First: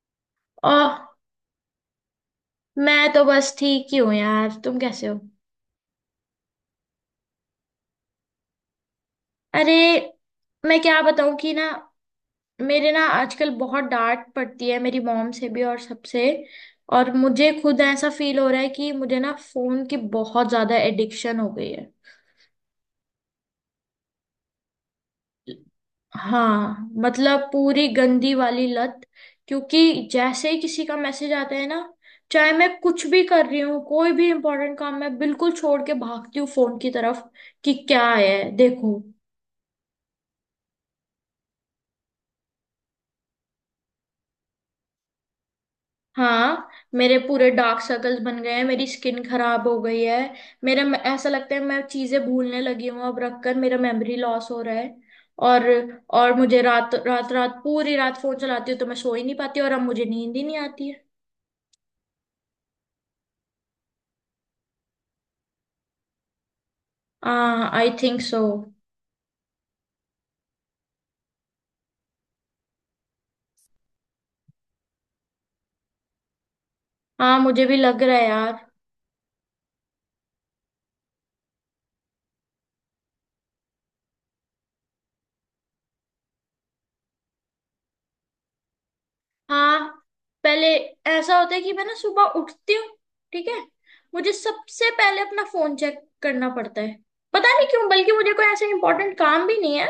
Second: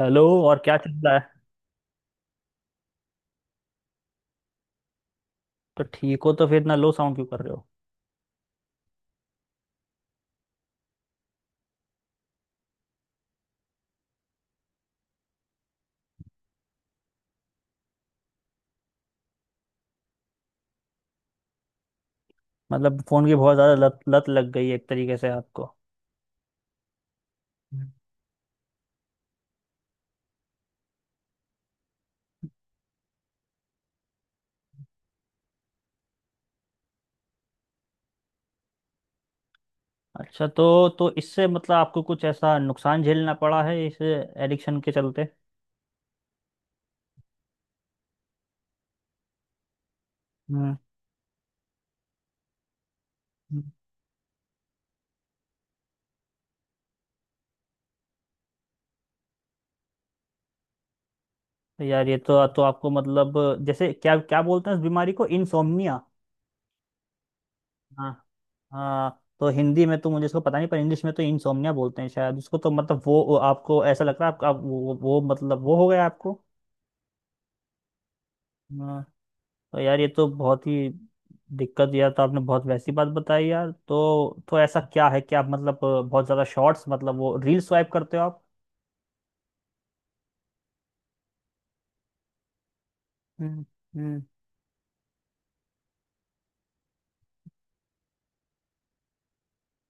Hello, और क्या ओह। चल रहा है? मैं तो बस ठीक ही हूँ यार, तुम कैसे हो? तो ठीक हो तो फिर इतना लो साउंड क्यों कर रहे हो? अरे। मैं क्या बताऊँ कि ना। मेरे ना आजकल बहुत डांट पड़ती है, मेरी मॉम से भी और सबसे। और मुझे खुद ऐसा फील हो रहा है कि मुझे ना फोन की बहुत ज्यादा एडिक्शन हो गई है। मतलब फोन की बहुत ज्यादा लत लत लग गई है एक तरीके से आपको। हाँ। मतलब पूरी हम्म। गंदी वाली लत। क्योंकि जैसे ही किसी का मैसेज आता है ना, चाहे मैं कुछ भी कर रही हूँ, कोई भी इम्पोर्टेंट काम मैं बिल्कुल छोड़ के भागती हूँ फोन की तरफ कि क्या है, देखो। अच्छा, तो इससे मतलब आपको कुछ ऐसा नुकसान झेलना पड़ा है इस एडिक्शन के चलते? हाँ। मेरे पूरे डार्क सर्कल्स बन गए हैं, मेरी स्किन खराब हो गई है। हम्म। ऐसा लगता है मैं चीजें भूलने लगी हूँ, अब रखकर हम्म। मेरा मेमोरी लॉस हो रहा है। और। और मुझे रात रात रात पूरी रात फोन चलाती हूँ तो मैं सो ही नहीं पाती और अब मुझे नींद ही नहीं आती है। तो यार ये तो आपको मतलब, जैसे क्या क्या बोलते हैं इस बीमारी को, इंसोम्निया। हाँ आई हाँ। Think so. हाँ, तो हिंदी में तो मुझे इसको पता नहीं, पर इंग्लिश में तो इंसोम्निया बोलते हैं शायद उसको, तो मतलब वो आपको ऐसा लग रहा है आपका आप, वो मतलब वो हो गया आपको। हाँ मुझे भी लग रहा है यार। तो यार, ये तो बहुत ही दिक्कत दिया, तो आपने बहुत वैसी बात बताई यार, तो ऐसा क्या है कि आप मतलब बहुत ज्यादा शॉर्ट्स, मतलब वो रील स्वाइप करते हो आप? हाँ। पहले। ऐसा होता है कि मैं ना सुबह उठती हूँ। ठीक है। हम्म। हम्म। मुझे सबसे पहले अपना फोन चेक करना पड़ता है, पता नहीं क्यों, बल्कि मुझे कोई ऐसा इंपॉर्टेंट काम भी नहीं है।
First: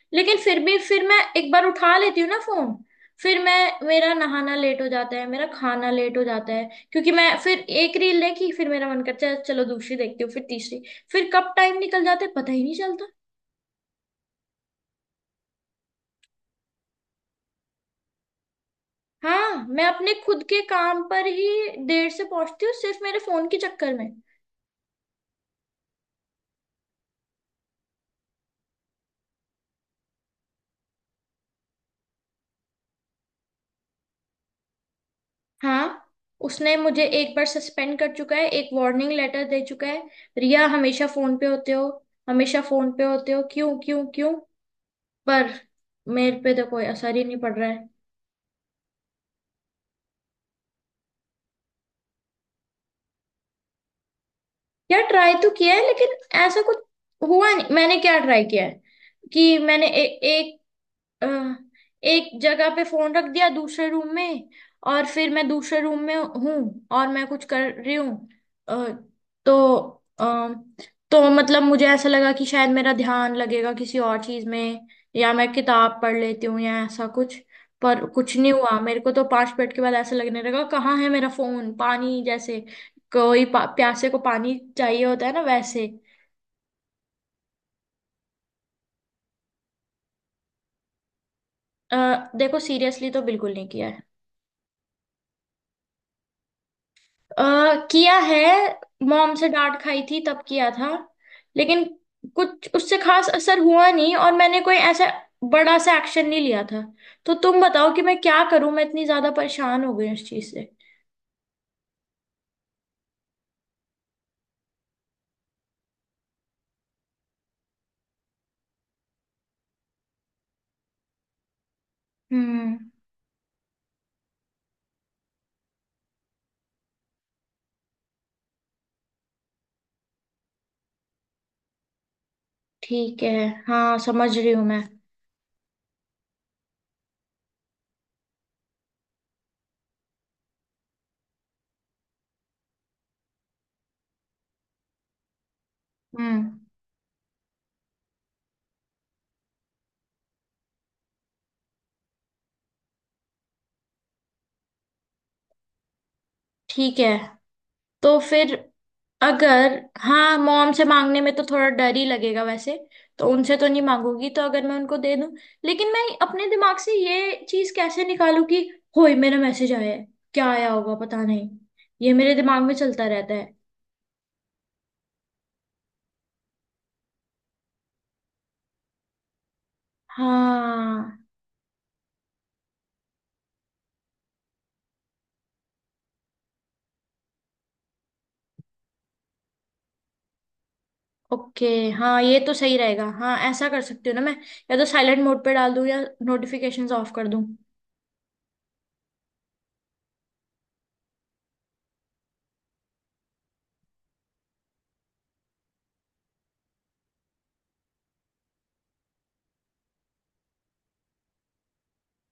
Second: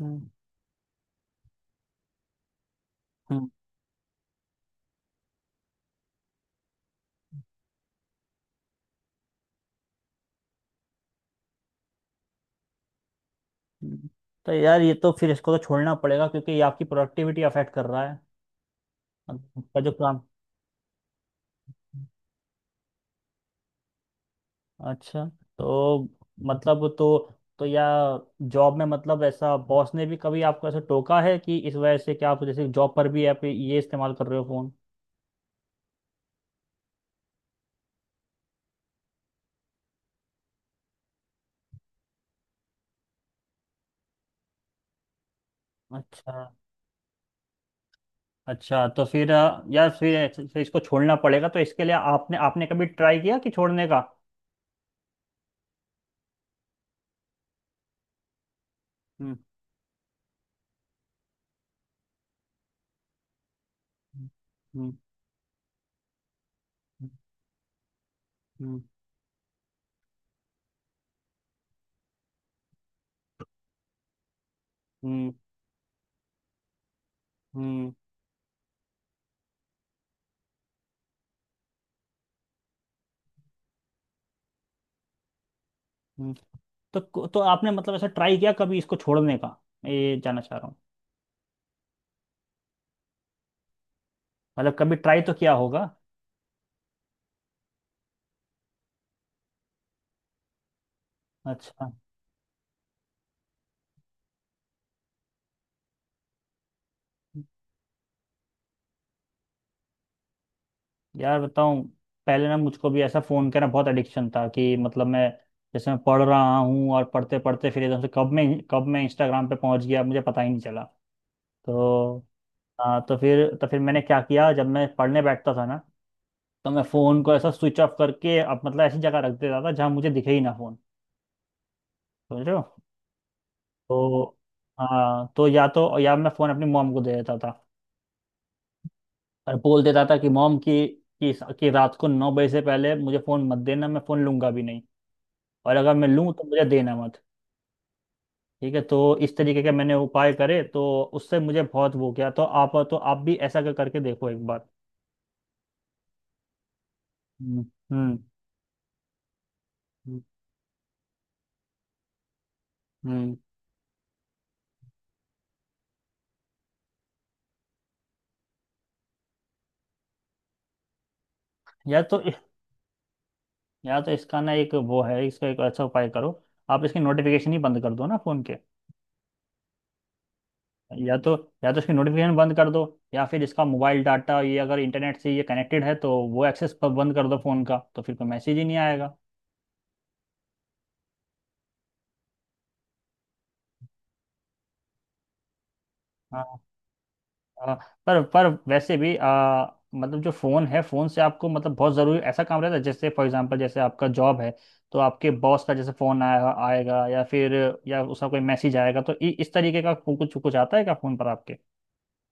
हम्म। लेकिन फिर भी फिर मैं एक बार उठा लेती हूँ ना फोन। फिर हम्म। मैं मेरा नहाना लेट हो जाता है, मेरा खाना लेट हो जाता है, क्योंकि मैं फिर एक रील देखी, फिर मेरा मन करता है चलो दूसरी देखती हूँ, फिर तीसरी। फिर कब टाइम निकल जाता है पता ही नहीं चलता। हम्म। तो यार ये तो फिर इसको तो छोड़ना पड़ेगा, क्योंकि ये आपकी प्रोडक्टिविटी अफेक्ट कर रहा है। हाँ आपका मैं जो अपने काम। खुद के काम पर ही देर से पहुंचती हूँ, सिर्फ मेरे फोन के चक्कर में। अच्छा। तो मतलब, तो या जॉब में, मतलब ऐसा बॉस ने भी कभी आपको ऐसा टोका है कि इस वजह से, क्या आप जैसे जॉब पर भी आप ये इस्तेमाल कर रहे हो फोन? हाँ। उसने मुझे एक बार सस्पेंड कर चुका है, एक वार्निंग लेटर दे चुका है। रिया हमेशा फोन पे होते हो। हमेशा फोन पे होते हो, क्यों क्यों क्यों? पर। अच्छा। मेरे पे तो कोई असर ही नहीं पड़ रहा है। अच्छा तो फिर यार फिर फिर इसको छोड़ना पड़ेगा, तो इसके लिए आपने आपने कभी ट्राई किया कि छोड़ने का? यार ट्राई तो किया है लेकिन। ऐसा कुछ। हुआ नहीं। मैंने क्या ट्राई किया है हम्म। कि मैंने एक अ, एक जगह पे फोन रख दिया दूसरे रूम में। हम्म। और फिर मैं दूसरे रूम में हूँ और मैं कुछ कर रही हूँ। हम्म। अ, तो अ, तो मतलब मुझे ऐसा लगा कि शायद मेरा ध्यान लगेगा किसी और चीज में। या हम्म। मैं किताब पढ़ लेती हूँ या ऐसा कुछ। हम्म। पर कुछ नहीं हुआ मेरे को, तो पांच मिनट के बाद ऐसा लगने लगा कहाँ है मेरा फोन, पानी जैसे। प्यासे को पानी चाहिए होता है ना वैसे। हम्म। तो तो आपने मतलब ऐसा ट्राई किया कभी इसको छोड़ने का, मैं ये जानना चाह रहा हूँ। अ, देखो सीरियसली तो बिल्कुल नहीं किया है। मतलब कभी ट्राई तो किया होगा। अ, किया है। मॉम से डांट खाई थी तब किया था। लेकिन अच्छा। कुछ उससे खास असर हुआ नहीं और मैंने कोई ऐसा बड़ा सा एक्शन नहीं लिया था। तो तुम बताओ कि मैं क्या करूं, मैं इतनी ज्यादा परेशान हो गई उस चीज से। यार बताऊं। पहले ना मुझको भी ऐसा फ़ोन का ना बहुत एडिक्शन था, कि मतलब मैं जैसे मैं पढ़ रहा हूँ, और पढ़ते पढ़ते फिर एकदम से कब मैं इंस्टाग्राम पे पहुंच गया, मुझे पता ही नहीं चला। तो। हम्म। हाँ, तो फिर मैंने क्या किया, जब मैं पढ़ने बैठता था ना, तो मैं फ़ोन को ऐसा स्विच ऑफ करके, अब मतलब ऐसी जगह रख देता था जहाँ मुझे दिखे ही ना फ़ोन। समझ रहे हो? ठीक है। हाँ समझ तो। रही हूँ मैं। हाँ, तो या तो मैं फ़ोन अपनी मॉम को दे देता था, और बोल देता था कि मॉम कि रात को 9 बजे से पहले मुझे फ़ोन मत देना, मैं फ़ोन लूंगा भी नहीं। और अगर मैं लूँ तो हम्म। मुझे देना मत। ठीक है, तो इस तरीके के मैंने उपाय करे, तो उससे मुझे बहुत वो किया, तो आप भी ऐसा करके देखो एक बार। ठीक है। हम्म। हम्म। तो फिर। अगर। हाँ मॉम से मांगने में तो थोड़ा डर ही लगेगा वैसे। तो हम्म। उनसे तो नहीं मांगूंगी तो, अगर मैं उनको दे दूं। लेकिन मैं अपने दिमाग से ये चीज कैसे निकालूं कि होय मेरा मैसेज आया है, क्या आया होगा पता नहीं। यार, ये तो मेरे दिमाग में चलता रहता है। या तो इसका ना एक वो है, इसका एक अच्छा उपाय करो। आप इसकी नोटिफिकेशन ही बंद कर दो ना फ़ोन के। या हाँ। तो या तो इसकी नोटिफिकेशन बंद कर दो, या फिर इसका मोबाइल डाटा, ये अगर इंटरनेट से ये कनेक्टेड है तो वो एक्सेस पर बंद कर दो फ़ोन का, तो फिर कोई मैसेज ही नहीं आएगा। ओके हाँ ये तो सही रहेगा, हाँ ऐसा कर सकती हूँ ना मैं। या तो साइलेंट मोड पे डाल दूँ या हाँ। नोटिफिकेशंस ऑफ कर दूँ। हाँ, पर वैसे भी मतलब जो फ़ोन है फ़ोन से आपको, मतलब बहुत ज़रूरी ऐसा काम रहता है जैसे फॉर एग्जांपल, जैसे आपका जॉब है। तो आपके बॉस का जैसे फ़ोन आएगा आएगा, या फिर या उसका कोई मैसेज आएगा, तो इस तरीके का कुछ कुछ आता है क्या फ़ोन पर आपके?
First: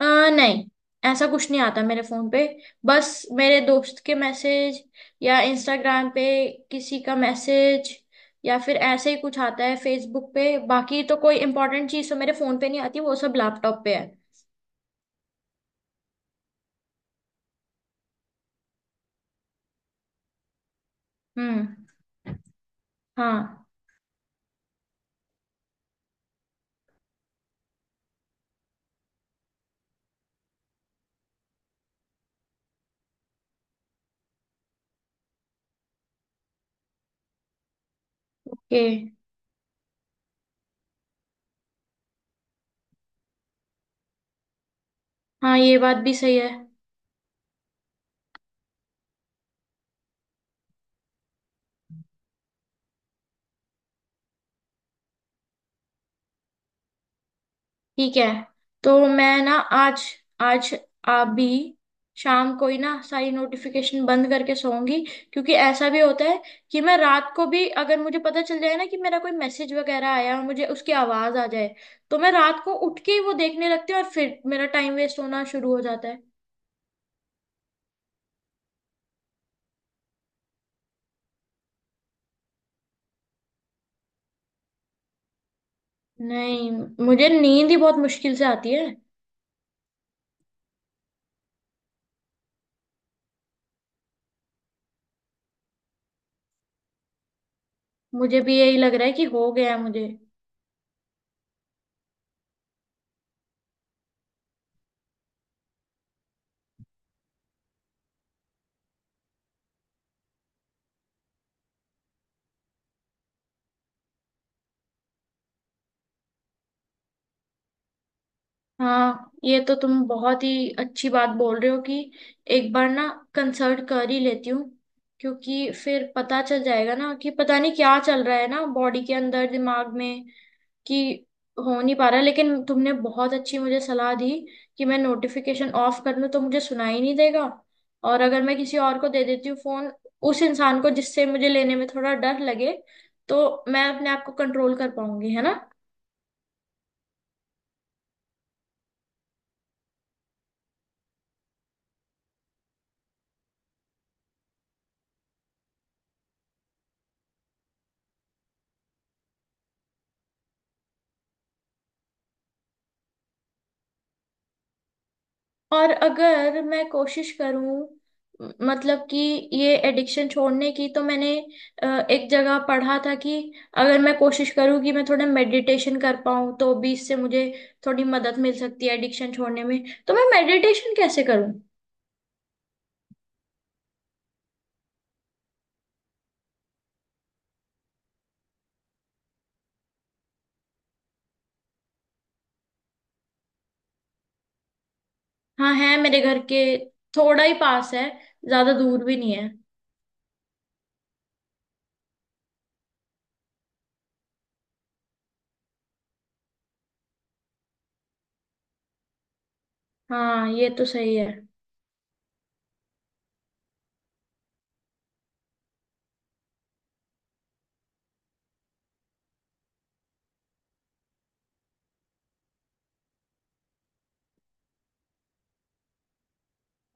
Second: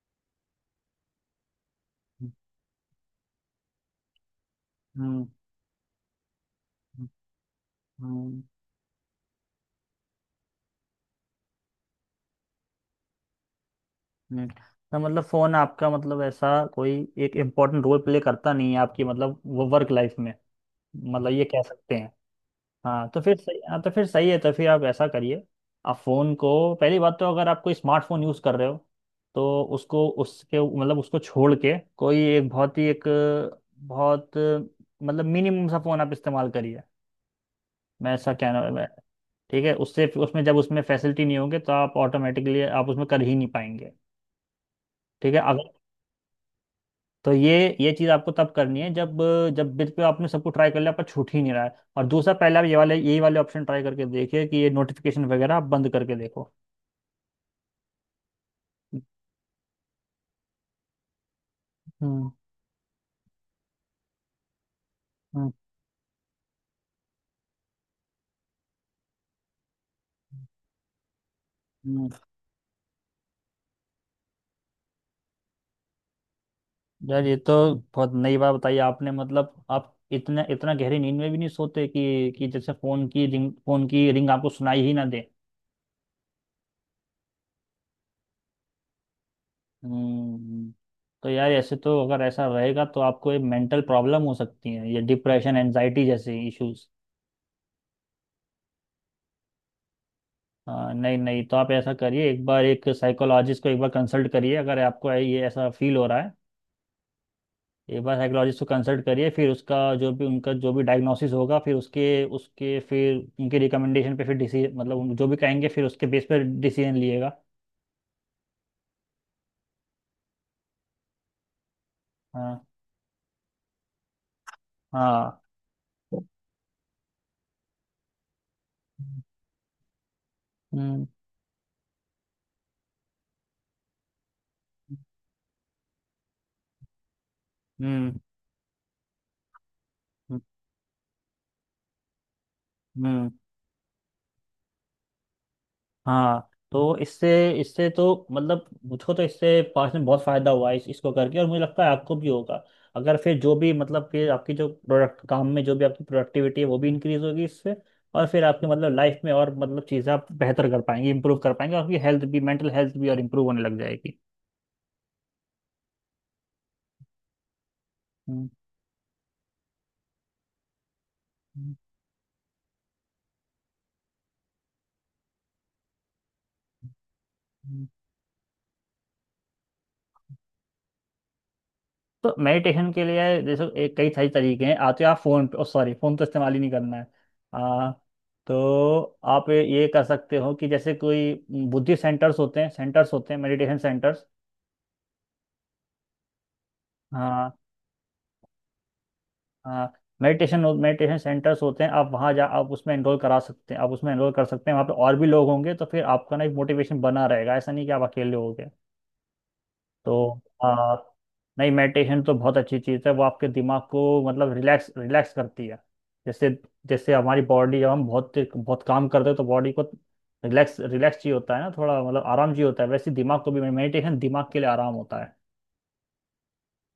अ, नहीं। ऐसा कुछ नहीं आता मेरे फोन पे। बस। मेरे दोस्त के मैसेज। हम्म। या इंस्टाग्राम पे किसी का मैसेज। हम्म। या फिर ऐसे ही कुछ आता है फेसबुक पे, बाकी तो कोई इंपॉर्टेंट चीज़ तो मेरे फोन पे नहीं आती, वो सब लैपटॉप पे है। हम्म। तो मतलब फोन आपका, मतलब ऐसा कोई एक इम्पोर्टेंट रोल प्ले करता नहीं है आपकी मतलब वो वर्क लाइफ में, मतलब ये कह हम्म। सकते हैं। हाँ तो फिर सही हाँ। हाँ तो फिर सही है, तो फिर आप ऐसा करिए। आप फ़ोन को, पहली बात तो, अगर आप कोई स्मार्टफोन यूज़ कर रहे हो, तो उसको उसके मतलब उसको छोड़ के, कोई एक बहुत ही एक बहुत मतलब मिनिमम सा फ़ोन आप इस्तेमाल करिए, मैं ऐसा कहना ओके। मैं ठीक है, उससे उसमें जब उसमें फैसिलिटी नहीं होंगे, तो आप ऑटोमेटिकली आप उसमें कर ही नहीं पाएंगे। ठीक है, हाँ अगर ये बात भी सही है। तो ये चीज़ आपको तब करनी है, जब जब बिल पे आपने सबको ट्राई कर लिया पर छूट ही नहीं रहा है। और दूसरा, पहले आप ये वाले यही वाले ऑप्शन ट्राई करके देखिए, कि ये नोटिफिकेशन वगैरह आप बंद करके देखो। ठीक है। तो मैं ना आज। आज। अभी हम्म। शाम को ही ना सारी नोटिफिकेशन बंद करके सोऊंगी। हम्म। क्योंकि ऐसा भी होता है कि मैं रात को भी अगर मुझे पता चल जाए ना कि मेरा कोई मैसेज वगैरह आया और मुझे उसकी आवाज आ जाए हम्म। तो मैं रात को उठ के ही वो देखने लगती हूँ और फिर मेरा टाइम वेस्ट होना शुरू हो जाता है। यार, ये तो बहुत नई बात बताई आपने, मतलब आप इतना इतना गहरी नींद में भी नहीं सोते कि जैसे फोन की रिंग आपको सुनाई ही ना दे? नहीं। मुझे नींद ही बहुत मुश्किल से आती है। हम्म। तो यार ऐसे तो, अगर ऐसा रहेगा तो आपको ये मेंटल प्रॉब्लम हो सकती है, ये डिप्रेशन, एनजाइटी जैसे इश्यूज। मुझे भी यही लग रहा है कि हो गया है मुझे। हाँ, नहीं नहीं, तो आप ऐसा करिए, एक बार एक साइकोलॉजिस्ट को एक बार कंसल्ट करिए, अगर आपको ये ऐसा फील हो रहा है। एक बार साइकोलॉजिस्ट को कंसल्ट करिए, फिर उसका जो भी उनका जो भी डायग्नोसिस होगा, फिर उसके उसके फिर उनके रिकमेंडेशन पे फिर डिसीजन, मतलब जो भी कहेंगे फिर उसके बेस पर डिसीजन लिएगा। हाँ ये तो तुम बहुत ही अच्छी बात बोल रहे हो कि हाँ। एक बार ना कंसल्ट कर ही लेती हूँ। हाँ। क्योंकि फिर पता चल जाएगा ना कि पता नहीं क्या चल रहा है ना बॉडी के अंदर दिमाग में कि हम्म। हो नहीं पा रहा, लेकिन तुमने बहुत अच्छी मुझे सलाह दी कि मैं नोटिफिकेशन ऑफ कर लूँ तो मुझे सुनाई नहीं देगा। हम्म। और अगर मैं किसी और को दे देती हूँ फोन, हम्म। उस इंसान को जिससे मुझे लेने में थोड़ा डर लगे, हम्म। तो मैं अपने आप को कंट्रोल कर पाऊंगी, है ना। हाँ, तो इससे इससे तो, मतलब मुझको तो इससे पास में बहुत फायदा हुआ है इसको करके, और मुझे लगता है आपको भी होगा। अगर फिर जो भी मतलब, फिर आपकी जो प्रोडक्ट काम में, जो भी आपकी प्रोडक्टिविटी है, वो भी इंक्रीज होगी इससे। और फिर आपकी मतलब लाइफ में और, मतलब चीज़ें आप बेहतर कर पाएंगे, इंप्रूव कर पाएंगे, और आपकी हेल्थ भी, मेंटल हेल्थ भी और इंप्रूव होने लग जाएगी। और अगर मैं कोशिश करूं हम्म। मतलब कि ये एडिक्शन छोड़ने की, तो मैंने एक जगह पढ़ा था कि अगर मैं कोशिश करूं कि मैं थोड़ा मेडिटेशन कर पाऊं तो भी इससे मुझे हम्म। थोड़ी मदद मिल सकती है एडिक्शन छोड़ने में। तो मैं मेडिटेशन कैसे करूं? तो मेडिटेशन के लिए जैसे एक कई सारी तरीके हैं। आते आप फोन पे, सॉरी, फोन तो इस्तेमाल ही नहीं करना है। आ, तो आप ये कर सकते हो कि जैसे कोई बुद्धि सेंटर्स होते हैं, सेंटर्स होते हैं, मेडिटेशन सेंटर्स। हाँ है मेरे घर के थोड़ा ही हाँ। पास है, ज्यादा दूर भी नहीं है। हाँ, मेडिटेशन मेडिटेशन सेंटर्स होते हैं, आप वहाँ जा, आप उसमें एनरोल करा सकते हैं, आप उसमें एनरोल कर सकते हैं, वहाँ पे और भी लोग होंगे तो फिर आपका ना एक मोटिवेशन बना रहेगा, ऐसा नहीं कि आप अकेले हो। तो हाँ ये तो सही है। नहीं, मेडिटेशन तो बहुत अच्छी चीज़ है, वो आपके दिमाग को, मतलब रिलैक्स रिलैक्स करती है। जैसे जैसे हमारी बॉडी जब हम बहुत बहुत काम करते हैं, तो बॉडी को रिलैक्स रिलैक्स चाहिए होता है ना, थोड़ा मतलब आराम चाहिए होता है। वैसे दिमाग को भी मेडिटेशन, दिमाग के लिए आराम होता है।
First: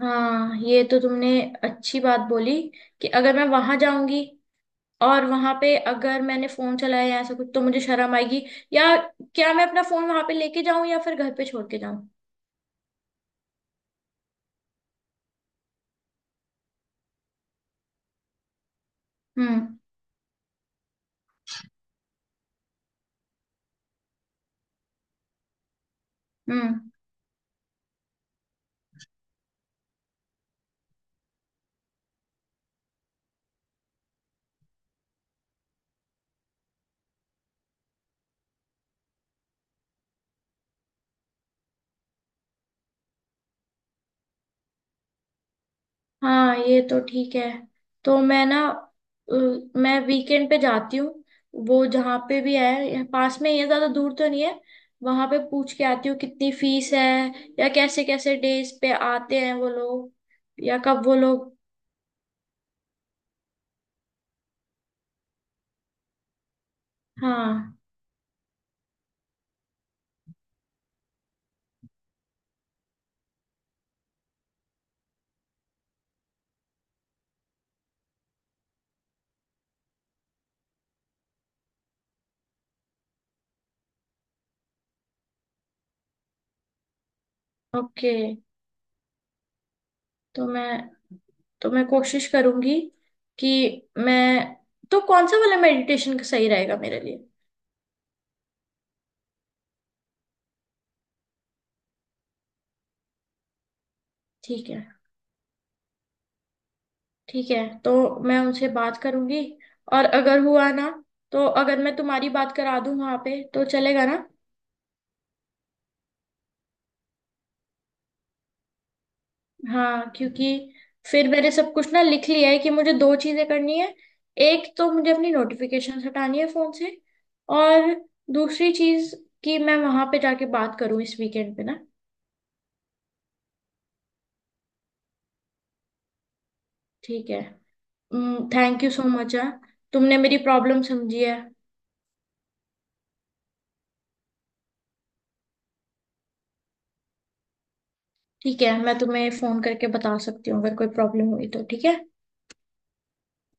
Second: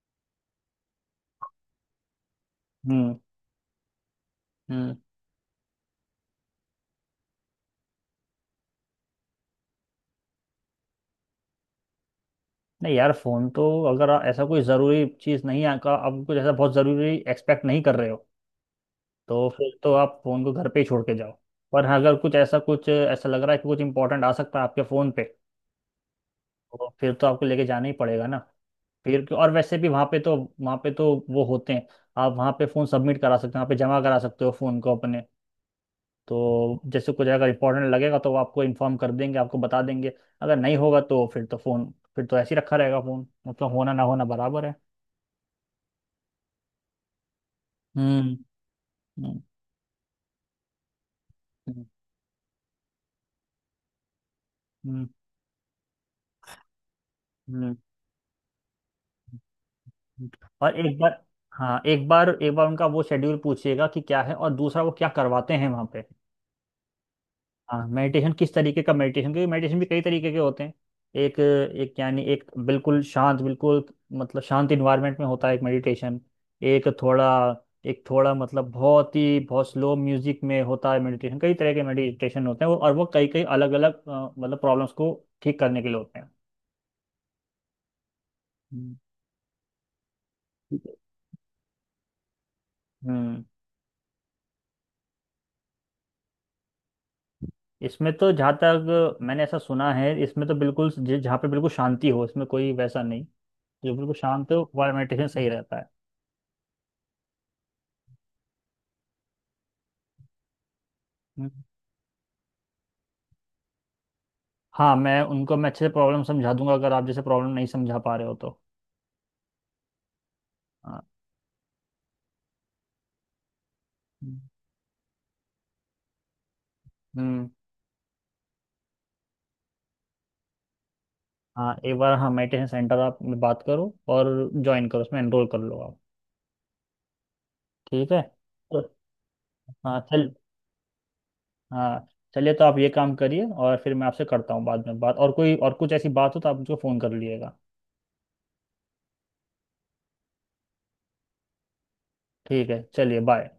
हाँ ये तो तुमने अच्छी बात बोली कि हम्म। अगर मैं वहां जाऊंगी हम्म। और वहां पे अगर मैंने फोन चलाया या ऐसा कुछ तो मुझे शर्म आएगी। या क्या मैं अपना फोन वहां पे लेके जाऊं या फिर घर पे छोड़ के जाऊं? नहीं यार, फोन तो, अगर ऐसा कोई जरूरी चीज नहीं है का, आप कुछ ऐसा बहुत जरूरी एक्सपेक्ट नहीं कर रहे हो, तो फिर हम्म। तो आप फोन को घर पे ही छोड़ के जाओ। पर हाँ, अगर कुछ ऐसा लग रहा है कि कुछ इंपॉर्टेंट आ सकता है आपके फोन पे, तो हम्म। फिर तो आपको लेके जाना ही पड़ेगा ना। फिर और वैसे भी वहाँ पे तो वो होते हैं। आप वहाँ पे फ़ोन सबमिट करा सकते हो, वहाँ पे जमा करा सकते हो फ़ोन को अपने। तो जैसे कुछ अगर इंपॉर्टेंट लगेगा, तो वो आपको इन्फॉर्म कर देंगे, आपको बता देंगे। अगर नहीं होगा तो फिर तो फ़ोन फिर तो ऐसे ही रखा रहेगा फ़ोन, मतलब होना ना होना बराबर है। हाँ ये तो ठीक है। तो हम्म। मैं ना हम्म। मैं वीकेंड पे जाती हूँ, वो हम्म। जहाँ पे भी है यहाँ पास में ही है ज्यादा दूर तो नहीं है। हम्म। वहां पे पूछ के आती हूँ कितनी फीस है या हम्म। कैसे कैसे डेज पे आते हैं वो लोग और या एक कब वो बार लोग। हाँ एक बार उनका वो शेड्यूल पूछिएगा कि क्या है, और दूसरा वो क्या करवाते हैं वहाँ पे। हाँ हाँ, मेडिटेशन किस तरीके का मेडिटेशन, क्योंकि मेडिटेशन भी कई तरीके के होते हैं। एक एक यानी एक बिल्कुल शांत, बिल्कुल मतलब शांत इन्वायरमेंट में होता है एक मेडिटेशन। एक थोड़ा एक थोड़ा मतलब बहुत ही बहुत स्लो म्यूजिक में होता है मेडिटेशन। कई तरह के मेडिटेशन होते हैं वो, और वो कई कई अलग अलग मतलब प्रॉब्लम्स को ठीक करने के लिए होते हैं। ओके। हम्म। तो ठीक मैं। है। तो मैं कोशिश करूंगी हम्म। कि मैं। तो कौन सा वाला मेडिटेशन का सही रहेगा मेरे लिए? इसमें तो जहाँ तक मैंने ऐसा सुना है, इसमें तो बिल्कुल जहाँ पे बिल्कुल शांति हो, इसमें कोई वैसा नहीं, जो बिल्कुल शांत ठीक हो है। वह मेडिटेशन सही रहता है। ठीक है। तो मैं उनसे बात करूंगी और अगर हुआ ना तो हम्म। अगर मैं तुम्हारी बात करा दूं वहां पे तो चलेगा ना। हाँ, मैं उनको मैं अच्छे से प्रॉब्लम समझा दूंगा, अगर आप जैसे प्रॉब्लम नहीं समझा पा रहे हो तो। हाँ क्योंकि हाँ। फिर मैंने सब कुछ ना लिख लिया है कि मुझे दो चीजें करनी है। एक तो मुझे अपनी नोटिफिकेशन हटानी है फोन से हम्म। और दूसरी चीज कि मैं वहां पे जाके बात करूं इस वीकेंड पे हाँ, ना। एक बार, हाँ, मेडिटेशन सेंटर आप में बात करो, और ज्वाइन करो, उसमें एनरोल कर लो आप। ठीक है। ठीक है। तो थैंक यू सो मच है। हाँ, तुमने चल। मेरी प्रॉब्लम समझी है। हाँ, चलिए तो आप ये काम करिए, और फिर मैं आपसे करता हूँ बाद में बात, और कोई और कुछ ऐसी बात हो तो आप मुझको फ़ोन कर लीजिएगा। ठीक है मैं तुम्हें फोन करके बता सकती हूँ अगर कोई प्रॉब्लम हुई तो, ठीक है। ठीक है, चलिए, बाय।